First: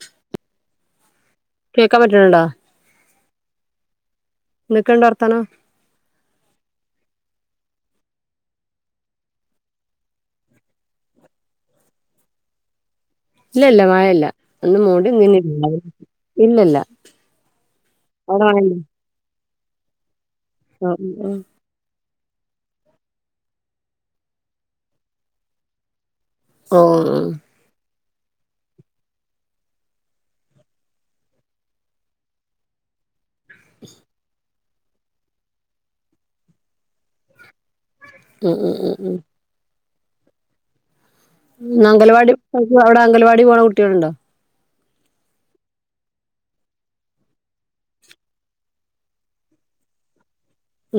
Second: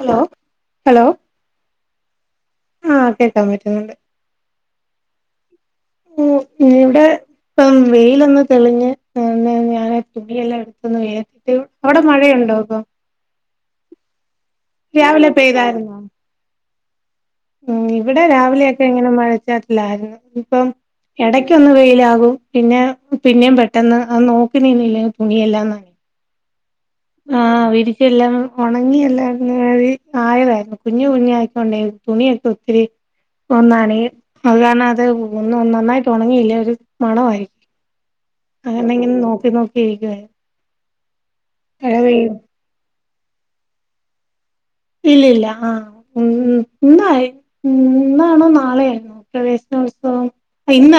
Hello hello കേക്കാൻ പറ്റണുണ്ടോ ആഹ കേക്കാൻ പറ്റുന്നുണ്ട് ന്തക്കൊണ്ട് വർത്താനം ഇവിടെ ഇപ്പം വെയിലൊന്ന് തെളിഞ്ഞ് ഞാൻ തുണിയല്ല ടുട്ട് അവിടെ മഴയുണ്ടോ ഇപ്പം ഇല്ല ഇല്ല മഴയില്ല അന്ന് മൂടി രാവിലെ ഇങ്ങന പെയ്തായിരുന്നോ ഇല്ലല്ല അടെ വ മഴച്ചാലരുന്ന് ഇപ്പ എടക്കൊന്ന് വെയിലാകും പിന്നെ പിന്നേം പെട്ടെന്ന് അ നോക്കിനിന്നില്ലേ തുണിയെല്ലാം നന ഓ ആ വിരിച്ച എല്ലാം ഒണങ്ങിയ എല്ലാം ആയതായിരുന്നു കുഞ്ഞു കുഞ്ഞു ആയക്കോണ്ടേ തുണിയൊക്കെ ഒത്തിരി ഒ നനയും അത് കാരണം അത് ഒന്ന നന്നായിട്ട് ഉണങ്ങിയില്ലേ ഒരു മണയിരിക്കും ഉം ഉം ഉം അങ്ങനെങ്ങനെ ഉം നോക്കി നോക്കിഇരിക്കുവാ അങ്കൽവാടി അവിടെ അംഗൽവാടി പോണ കുട്ടികളുണ്ടോ ഇല്ല ഇല്ല ആഹ ഉം ഇന്നായി ഉ ഇന്നാണോ നാളെയ ആണോ പ്രവേശനോത്സവം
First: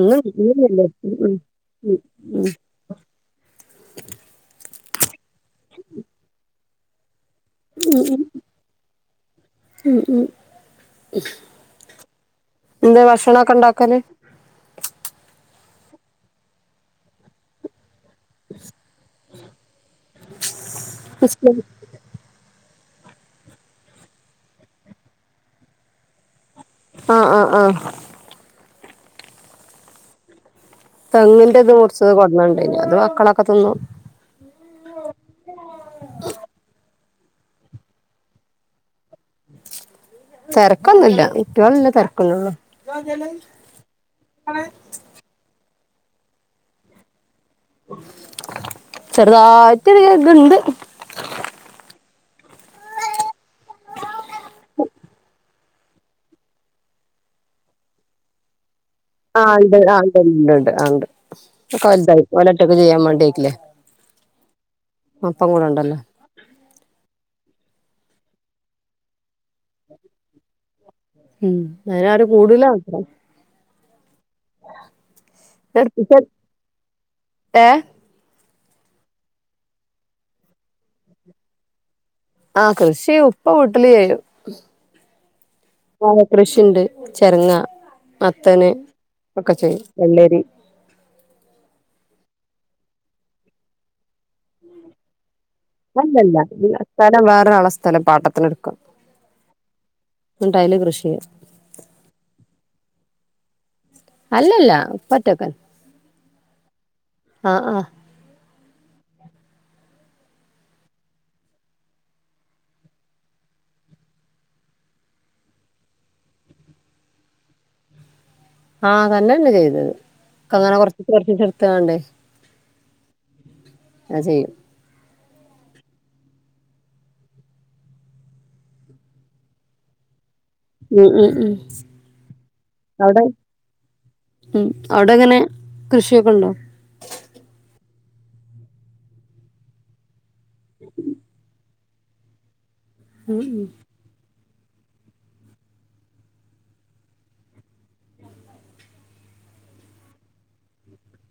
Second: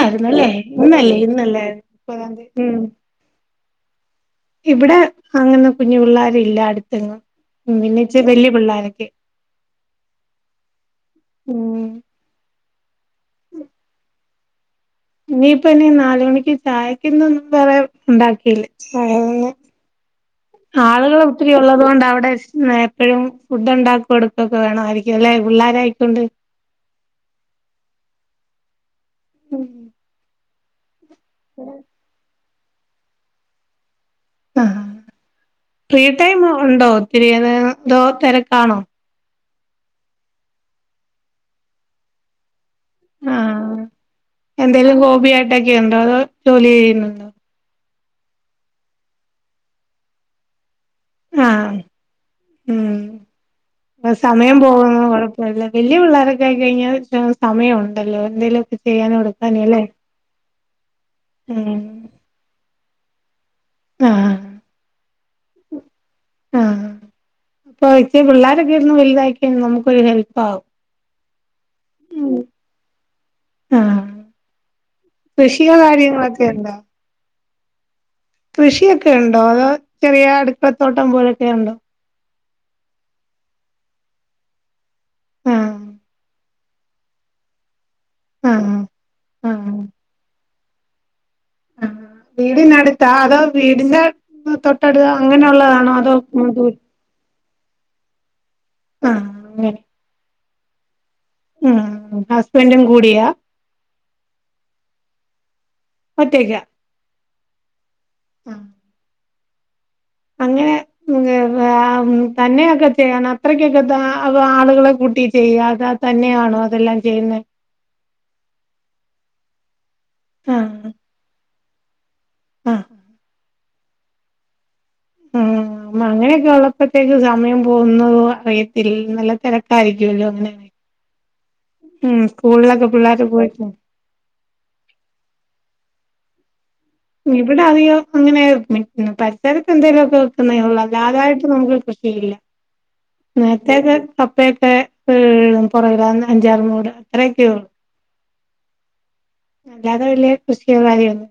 ഇന്ന് അല്ലേ ഇന്നില്ല ഉം ഇന്നല്ലേ ഉം ഇന്നല്ലേ മുപ്പതാം തീ ഉം ഇവിടെ അങ്ങന കുഞ്ഞു പിള്ളാരില്ല അടുതെന്നും ഉ പിന്നെ ഇച്ചി വല്യ പിള്ളോരൊക്കെ ഉ എന്താ ഭക്ഷണൊക്കെ ഉണ്ടാക്കല് ഇനിയിപ്പ ഇനി നാലുമണിക്ക് ചായക്കിന്നൊന്നും വേറെ ഉണ്ടാകീല്ല ആളുകൾ ഒത്തിരി ഉള്ളത് കൊണ്ട് അവിടെ ഇസ് നെ എപ്പഴും ഫുഡ് ഉണ്ടാക്കി കൊട്ക്കൊക്കെ വേണായിരിക്കുംല്ലെ പുള്ളാരായ്ക്കൊണ്ട് അഹ് അഹ് ആഹ് ഉം തെങ്ങിന്റെ ഇത് മുർച്ചത് കൊട്ന്നെണ്ടേയ്നു. അത് മക്കളൊക്കെ തിന്നു ആഹ് ഫ്രീ ടൈം ഉണ്ടോ ഒത്തിരി അതോ ന്തോ തെരക്കാണോ തെരക്കൊന്നുല്ല. കൂട്ട്യോള്ള്ള തെര്ക്കെന്നെള്ളൂ ആഹ് എന്തേലും ഹോബിയായിട്ടൊക്കെ ണ്ടോ അതോ ജോലി ചെയ്യുന്നുണ്ടോ ചെറ്തായിട്ട് ഒരു ഇത്ണ്ട് ആഹ് ഉം സമയം പോകുന്നത് കൊഴപ്പമില്ല. വല്ല്യ പിള്ളോരൊക്കെ ആയി കഴിഞ്ഞാ സമയ ഉണ്ടല്ലോ എന്തേലുമൊക്കെ ചെയ്യാനും ആഹ് എടുക്കാനും ഇണ്ട് അല്ലേ ആണ്ട് ഇണ്ട്ണ്ട് ഉണ്ട് ഉം ക്കെ വൽതായി ഓലൊറ്റക്ക് ചെയ്യാൻ വേണ്ടി ആയ്ട്ടില്ലേ ആഹ് ആഹ് അപ്പൊ ഇച്ചി പിള്ളോരൊക്കെ ഇര്ന്ന് വൽതായി കയിഞ്ഞ നമുക്കൊരു ഹെൽപ്പ് ആവും. ഉം അയ്നാരും കൂടുലാത്രം ആഹ് കൃഷിയോ കാര്യങ്ങളൊക്കെ ഉണ്ടോ ഏഹ് കൃഷിയൊക്കെയുണ്ടോ അതോ ചെറിയ അടുക്കളത്തോട്ടം പോലൊക്കെ ഉണ്ടോ ആഹ് കൃഷി ഉപ്പ വീട്ടില് ചെയ്യും. ആഹ് മാങ്ങാ കൃഷിണ്ട് ചെരങ്ങ, മത്തന് ആഹ് ഒക്കെ ആഹ് ചെയ്യും വെള്ളരി ആഹ് വീടിനടുത്താ അതോ വീടിന്റെ തൊട്ടടുക അങ്ങന ഉള്ളതാ അല്ലല്ല സ്ഥലം വേറൊരാള സ്ഥലം പാട്ടത്തിന് ഇട്ക്ക ആഹ് അങ്ങനെ ഇങ്ങട്ട് അയില് കൃഷിയ്യ ഉം ഹസ്ബന്റും കൂടിയാ അല്ലല്ല ഉപ്പ ഒറ്റക്കന്നെ ആഹ് ആഹ് ഉം അങ്ങനെ [unintelligible] തന്നെയൊക്കെ ചെയ്യണോ അത്രക്കൊക്കെ താ അതോ ആളുകളെ കൂട്ടിട്ടെയ്യാതെ തന്നെയാണോ അതെല്ലാം ചെയ്യുന്നേ ആഹ് തന്നന്നെചെയ്യല് ക്കങ്ങനെ കൊർച്ചീച്ചെ കൊർച്ചീച്ചെ ഇട്ത്ത്കാണ്ടേ ആഹ് അത് ചെയ്യും ആഹ് ആമ്മ അങ്ങനെയൊക്കെ ഉള്ളപ്പത്തേക്ക് സമയം പോകുന്നതോ അറിയത്തില്ല നല്ല തെരക്കായിരിക്കുവല്ലോ അങ്ങനെ ഉം ഉം ഉം ഉം സ്കൂൾളൊക്ക അവിടെ പിള്ളേര് പോയിട്ട് ഉം അവടെങ്ങനെ കൃഷിയൊക്കെണ്ടോ ഇവിടെ അധികോ അങ്ങനെ പരിസരത്ത് എന്തേലൊക്കെ [unintelligible] അല്ലാതായിട്ട് നമുക്ക് കൃഷിയില്ല നേര്ത്തേക്കെ കപ്പയൊക്കെ പൊറകില അന്ന് അഞ്ചാറ്മൂട് അത്രയൊക്കെ ഒള്ളൂ അല്ലാതെ വല്ല്യേ കൃഷിയൊ കാര്യയൊ ഒന്നും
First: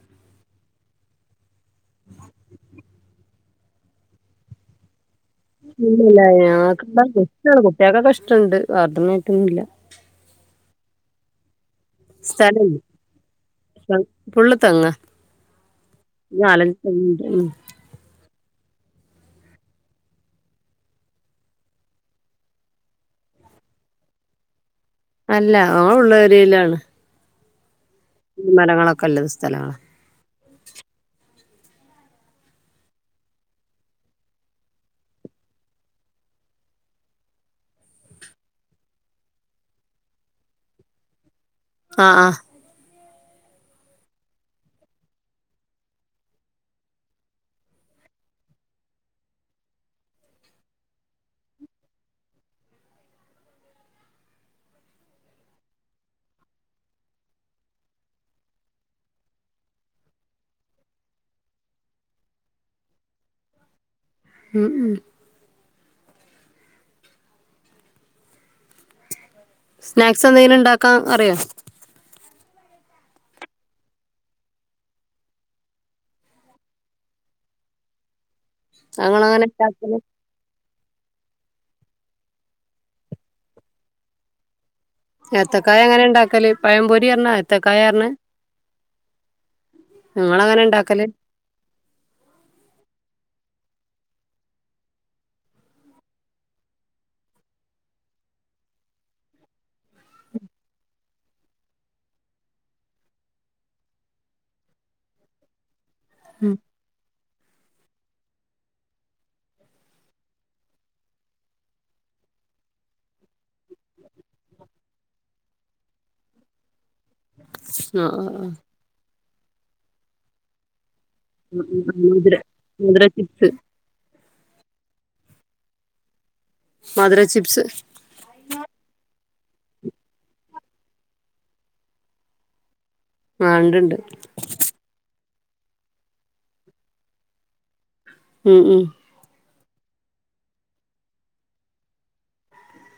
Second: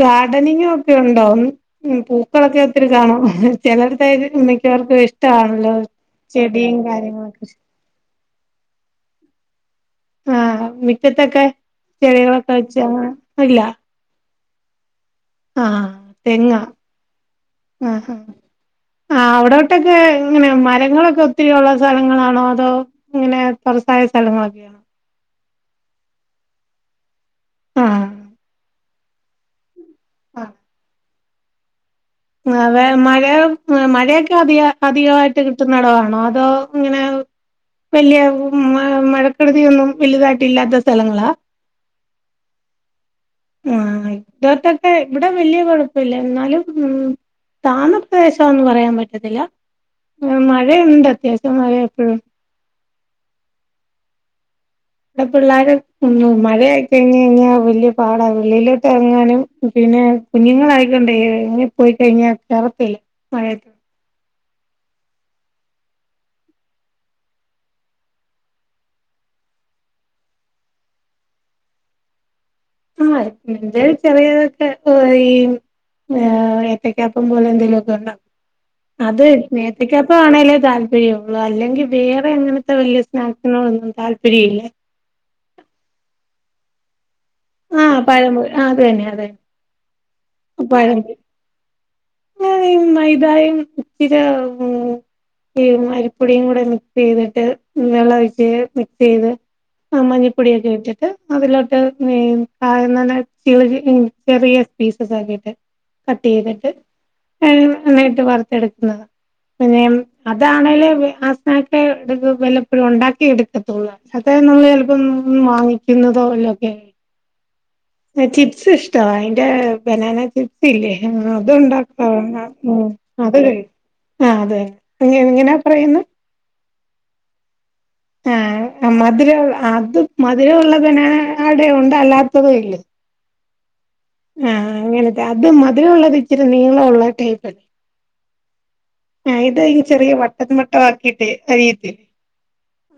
ഗാർഡനിങ്ങക്കെ ഉണ്ടോ പൂക്കളൊക്കെ ത്തിരിക്കാണോ ചെലറ്ടേത് മിക്കവർക്കും ഇഷ് ഇല്ല ഞങ്ങക്ക് ന്താ കാര്യങ്ങളൊക്കെ ഇഷ്ടാണ് കുട്ട്യേകെക്കെ ഇഷ്ട്ടണ്ട്. ഗാർഡനെയ്റ്റൊന്നും ഇല്ല ആഹ് മിറ്റത്തൊക്കെ സ്ഥലം ചെടികളൊക്കെവെച്ച് ആഹ് ഇല്ല ഫുള്ള് തെങ്ങാ ആഹ് തെങ്ങാ നാലഞ്ച് തെങ്ങുണ്ട് ഉം ആഹ് ആഹ് അവടോട്ടൊക്കെ ഇങ്ങനെ മരങ്ങളൊക്കെ ഒത്തിരിയുള്ള സെലങ്ങളാണോ അതോ ഇങ്ങനെ തുറസായ സ്ഥലങ്ങളൊക്കെയാണോ അല്ല അങ്ങള് ഉള്ളേ ഏരേലാണ് ആഹ് മരങ്ങളൊക്കെല്ലത് സ്ഥലാ ആഹ് ങ്ങഅതെ മഴ മഴയൊക്കെഅധിക അധികമായിട്ട്കിട്ടുന്ന ഇടംആണോ അതോ ഇങ്ങനെ വെല്ല്യ മമഴക്കെടുതിയൊന്നും വലുതായിട്ടില്ലാത്ത സ്ഥലങ്ങളാ ആഹ് ആഹ് ആഹ് ഇതോർത്തൊക്കെ ഇവിടെവെല്ല്യ കുഴപ്പയില്ല എന്നാലും ഉം താന്നപ്രശാ ഒന്നുപറയാപറ്റത്തില്ല മഴയുണ്ട് അത്യാവശ്യംമഴ എപ്പഴും ഇവടെ പിള്ളേര് മഴആയികഴിഞ്ഞ് ഇഞ്ഞവല്ല്യപാടാ വെളിയിലോട്ട്എറങ്ങാനും പിന്നെ കുഞ്ഞുങ്ങളായിക്കൊണ്ടേ ഇങ്ങ് പോയിക്കഴിഞ്ഞാ കേറത്തില്ല മഴആയിരിക്കോ ഉം ഉം സ്നാക്സ് എന്തെലും ഉണ്ടാക്കാം അറിയോ ആഹ് ഇന്റേൽ ചെറിയതൊക്കെ ഫ്രൈ ഏഹ് ഏത്തക്കാപ്പംപോലെ എന്തേലൊക്കെ ഇണ്ടകും അത് ഞങ്ങളങ്ങനെ ഉണ്ടാക്കല് നേത്തക്കാപ്പആണേലെ താല് പര്യംഒള്ളൂ അല്ലെങ്കിവേറെ എങ്ങനത്തെ വല്ല്യ സ്നാക്സിനോടന്നും താല്പര്യം ഇല്ല ഏത്തക്കായ എങ്ങനെ ഇണ്ടാക്കല് പഴംപൊരിഅർഞ്ഞ ആഹ് പഴംപൊ ആഹ് അത്‌തന്നെ അതെ ഞങ്ങളങ്ങനെ പഴം ഉണ്ടാക്കല് മൈതായും ഇത്തിര ഈമു അരിപ്പൊടിയുംകൂടെ മിക്സയ്തിട്ട് വെള്ളഒഴിച്ച് മിക്സയ്ത് ആഹ് മഞ്ഞിപ്പൊടിയൊക്കെ ഇട്ടിട്ട് അതിലോട്ട് കായംന്നറിഞ്ഞ ചിള്ള്ചീ ഉം ചെറിയസ്പീസ് മിക്സാക്കിയിട്ട് കട്ട് ഉം ചെയ്തിട്ട് [unintelligible] നന്നായിട്ട് വർത്തെടുക്കുന്നത് പിന്നേം അതാണേല് ആ സ്തൻക്ക് വല്ലപ്പോഴും ഉണ്ടാക്കി എടുക്കത്തൊള്ളൂ അതാ [unintelligible] ചിലപ്പം വാങ്ങിക്കുന്നതോലൊക്കെ ആ ആ ആ ചിപ്സ് ഇഷ്ട്ടവ അയിന്റെ ബനാന ചിപ് സ് ല്ലേ ഉം ഉം അത്ണ്ടാക്ക ഉം. മധുര മധുര [unintelligible] അത് ചിപ്സ് ആഹ് അതെ എങ്ങനാ പറയുന്നേ മധുര ചിപ്സ് ആഹ് മധുര അത് മധുരമള്ള ബനാനേടതുണ്ട് അല്ലാത്തതും ഇല്ലേ ആഹ് ണ്ട് ഇണ്ട് ആഹ് അങ്ങനത്തെ അത് മധുരമുള്ളത് ഇച്ചിരി നീളമുള്ള ടൈപ്പ് ഉം ഉം ആഹ് ഇത് ചെറിയ വട്ടം വട്ടാക്കിയിട്ട് അരിയത്തി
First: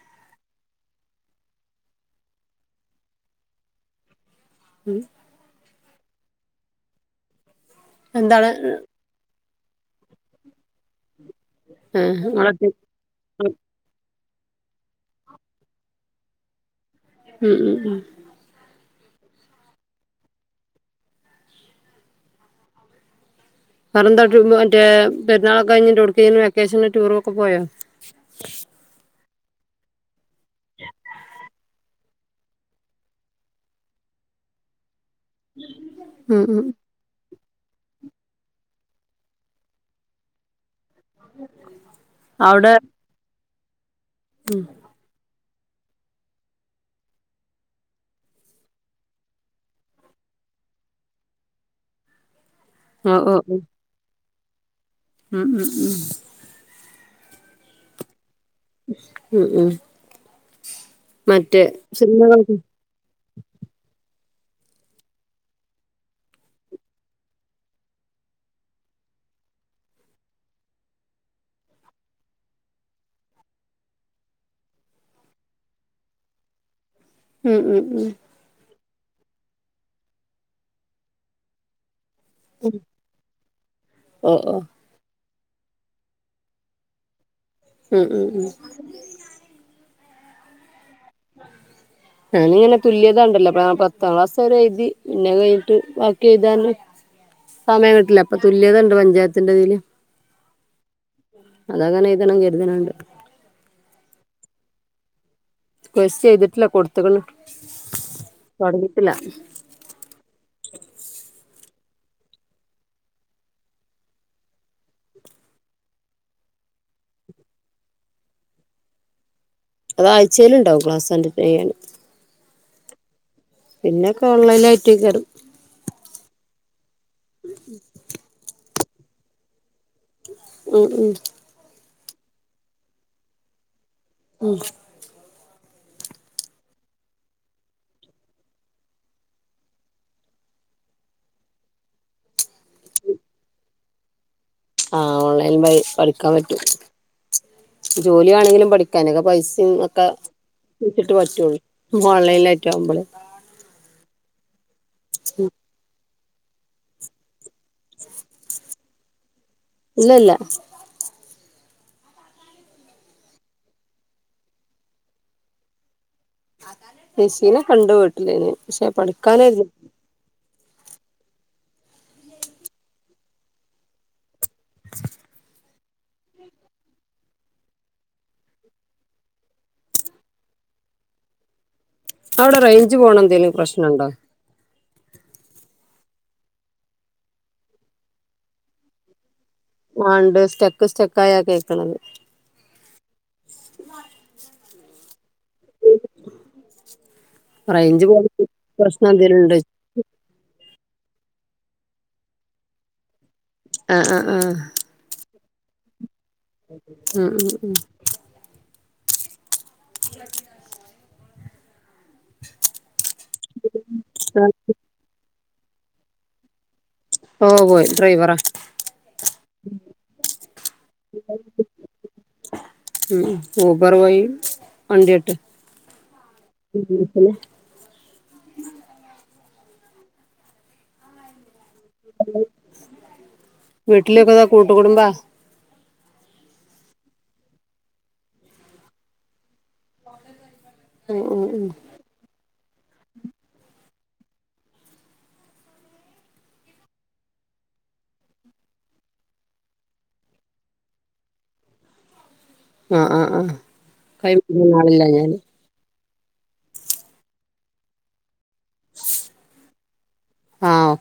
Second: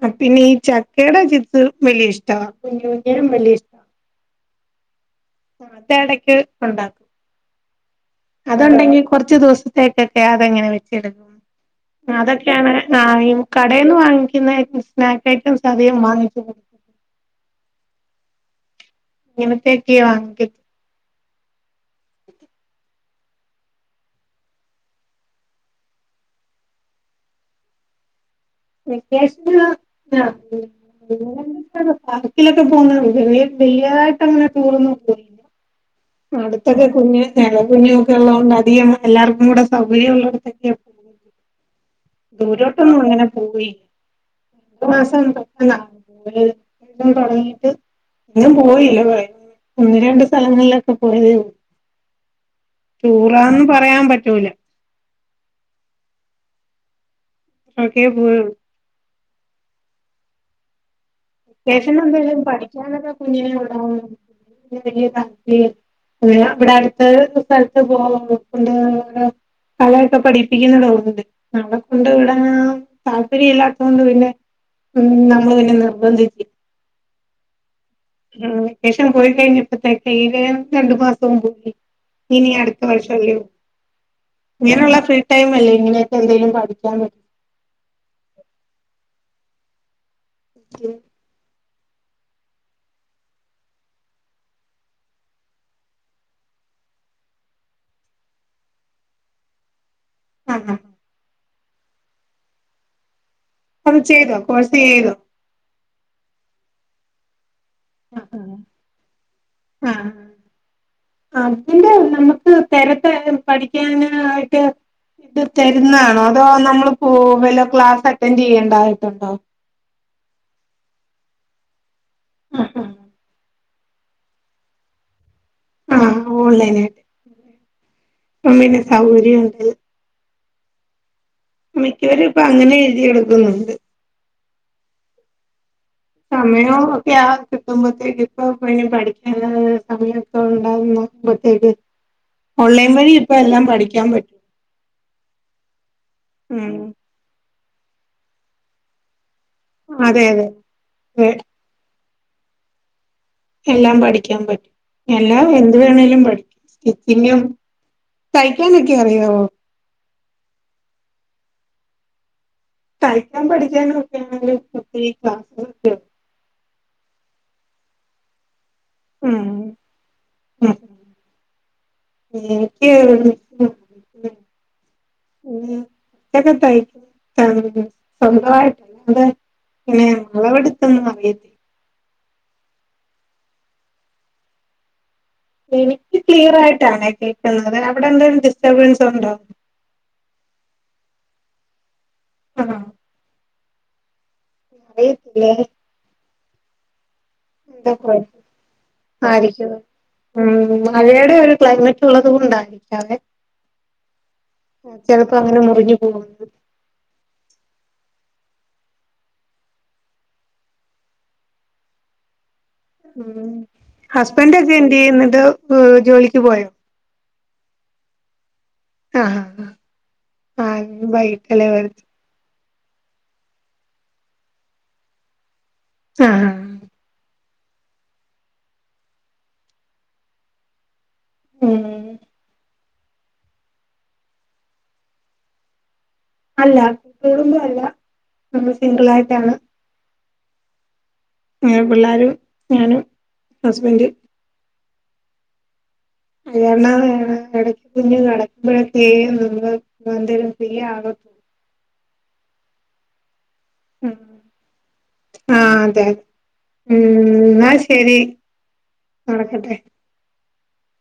ആഹ് പിന്നെ ഈ ചക്കയുടെ ചിപ്സ് വല്യ ഇഷ്ടാ കുഞ്ഞേലും വല്യ ഇഷ്ടാ ഉം അതെടെക്ക്ടക്ക് ഉണ്ടാക്കും. എന്താണ് അതുണ്ടെങ്കിൽ കൊറച്ച് ദിവസ് കെ കെട്ടയതെ ങ്ങനെ വെച്ചെടുക്കും ഏ നിങ്ങളൊക്കെ അതൊക്കെയാണ് ആഹ് ഈ കടേന്ന് വാങ്ങിക്കുന്ന സ്നാക്ക് ഐറ്റംസ് അധികം വാങ്ങിക്കുന്നു ഉം ഉം ഉം നിമി ത്തേറ്റീവാ തി പറൻ [unintelligible] മറ്റേ പെരു ന്നാളൊക്കെ കഴിഞ്ഞ് ഒട്ക്കേലും വെക്കേഷൻ ടൂറൊക്കെ പോയോ വെക്കേഷനിലാ [unintelligible] [inaudible] [unintelligible] പാർക്കിലൊക്കെ പോകുന്നു. ചെറിയ വല്യായിട്ടങ്ങനെ ടൂറൊന്നും പോയി [inaudible] അടുത്തൊക്കെ കുഞ്ഞ് ഇളയകുഞ്ഞൊക്കെ ഉള്ളതോണ്ട് അധികം എല്ലാർക്കും കൂടെ സൗകര്യം ഉള്ളടത്തൊക്കെ [inaudible] ദൂരോട്ടൊന്നും അങ്ങനെ പോയി ഉം ഒരു മാസം [unintelligible] യുദ്ധം തുടങ്ങിട്ട് എങ്ങും പോയില്ല ഒന്ന് രണ്ട് സ്ഥലങ്ങളിലൊക്കെ പോയതേ ഓ ഓ ഓ ടൂറാന്ന് പറയാൻ പറ്റൂല ഉം ഉം ഉം ആകെ പോയുള്ളൂ ഹു ഉം മറ്റേ വെക്കേഷൻ സിൻമകൾക്കും [unintelligible] അതി ലെ ഇവടെ അടുത്ത സ്ഥൽത്ത് പോ [unintelligible] ണ്ട് അതൊക്കെ പഠിപ്പിക്കുന്ന്ണ്ട് തോന്ണ്ട്. നമ്മളെ കൊണ്ട് ഇവടേ താല്പര്യം ഇല്ലാത്തൊണ്ട് പിന്നെ ഒന്നും നമ്മള് പിന്നെ നിർബന്ധി ഉം ഉം ഉ ഉം വെക്കേഷൻ പോയി കഴിഞ്ഞപ്പോത്തേക്ക് ഇതെ രണ്ടു മാസവും പോയി. ഇനി അടുത്ത വർഷോള്ളൂ ഓ ഓ ഇങ്ങനെയുള്ള ഫീ ടൈമല്ലേങ്ങനൊക്കെ എന്തെലും പഠിക്കാൻ പ ഉം ഉം ഉം [inaudible] ഞാന് ഇങ്ങനെ തുല്യത ണ്ടല്ലോ പത്താം ക്ലാസ് വരേ എഴുതി പിന്നെ അയ് കഴിഞ്ഞിട്ട് ബാക്കി എഴുതാന് സമയം കിട്ടില്ല അപ്പൊ തുല്യത ഇണ്ട് പഞ്ചായത്തിന്റെതില്. ആ ഹാ. അതങ്ങനെ എയ്തണം കരുത്ണ് ണ്ട്. അത് ചെയ്തോ കോഴ്സ് ചെയ്തൊ? കോഴ്സ് ചെയ്തിട്ടില്ല കൊടുത്ത്ക്ക്ണ് തൊടങ്ങീട്ടില്ല. ആ. അതിന്റെ നമ്മക്ക് തരത്ത് പഠിക്കാനായിട്ട് ഇത് തരുന്നാണോ അതോ നമ്മള് പോ വല്ല ക്ലാസ്സ് അറ്റൻഡ് ചെയ്യേണ്ടായിട്ടുണ്ടോ? അത് ആഴ്ചയിലുംണ്ടാവും ക്ലാസ് സന്റ പെയ്യാണ്. ആ ആ പിന്നെ ഒക്കെ ഓൺലൈൻ ആയിട്ട് കേറും. ആഹ് ഓൺലൈൻ ആയിട്ട് അപ്പ പിന്നെ സൗകര്യ ഉണ്ട് ഉ ഉ മിക്കവരും ഇപ്പൊ അങ്ങനെ എഴ്തി എടുക്കുന്നുണ്ട്. ഉം സമയം ഒക്കെ ആ കിട്ടുമ്പത്തേക്ക് ഇപ്പോ പിന്നേ പഠിക്കാന സമയം. ഇണ്ടാകുമ്പോത്തേക്ക് ഓൺലൈൻ വഴി ഇപ്പ എല്ലാം പഠിക്കാൻ പ ആഹ് ഓൺലൈൻ വഴി പഠിക്കാൻ പറ്റൂ ഉം ജോലിയാണെങ്കിലും പഠി അതിനൊക്കെ പൈസിം ഒക്കെ അതെ അതെ വച്ചിട്ട് അതെ പറ്റുള്ളൂ, ഓൺലൈലായിട്ട് ആവുമ്പള്. എല്ലാം പഠിക്കാൻ പറ്റും, എല്ലാം എന്ത് വേണേലും പഠി സ്റ്റിച്ചിങ്ങും തയ്ക്കാനൊക്കെ അറിയാവോ? ഇല്ല ല്ല തയ്ക്കാൻ പഠിക്കാനൊക്കൊ ആണെ [unintelligible] [unintelligible] മിഷീനെക്കണ്ട് വ്ട്ടില് പക്ഷെ ഉം പഠിക്കാനായിരുന്നു [unintelligible] [unintelligible] [unintelligible] [unintelligible] സ്വന്തമായി [unintelligible] പിന്നെ അളവെടുത്തൊന്നും അറിയത്തി അവടെ റേഞ്ച് പോണന്തേലും പ്രശ്നണ്ടോ? എനിക്ക് ക്ലിയർ ആയിട്ടാണെ കേൾക്കുന്നത് അവടെന്തേലും ഡിസ്റ്റർബൻസ് ഉണ്ടോ? ആഹ് ണ്ട് സ്റ്റെക്ക് സ്റ്റെക്കായാ കേൾക്ണത്. [unintelligible] [inaudible] അറിയത്തില്ലേ. എന്താ റേഞ്ച് പോന്ന കുഴപ്പം പ്രശ്നം എന്തേലുണ്ട് ആയിരിക്കും ഉം, മഴയുടെ ഒരു ക്ലൈമറ്റ് ഉള്ളത് കൊണ്ടായിരിക്കാവേ ആഹ് ആ ആ. ചെലപ്പോ അങ്ങനെ മുറിഞ്ഞു പോണത് ഉം ഉം ഉം. ഉം ഉം ഹസ്ബൻഡൊക്കെ എന്ത് ചെയ്യുന്നു ജോലിക്ക് പോയോ ഓ പോയി ഡ്രൈവറാ ആഹ് ആഹ് ആഹ് വൈകിട്ടല്ലേ വരത്ത് ഉ ഊബർ പോയി വണ്ടിട്ട് ആഹ് [unintelligible] ഉം വീട്ടില് ഏതാ കൂട്ട്കുടുംബാ അല്ല കുടുമ്പോ അല്ല നമ്മൾ സിംഗിൾ ആയിട്ടാണ് ആഹ് ഉം ഉം പിള്ളേരും ഞാനും ഹസ്ബൻഡ് അഹ് എണാേ ഇടക്ക് കുഞ്ഞു കടക്കുമ്പോഴക്കെയും നമ്മൾ എന്തേലും ഫ്രീ ആകു ആഹ് ആഹ് ആഹ് കൈമാറാൻ ആളില്ലഞ്ഞ് ആഹ് അതെ ഉം എന്നാൽ ശരി നടക്കട്ടെ ആ ഓ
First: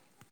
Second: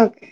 ഒക്കെ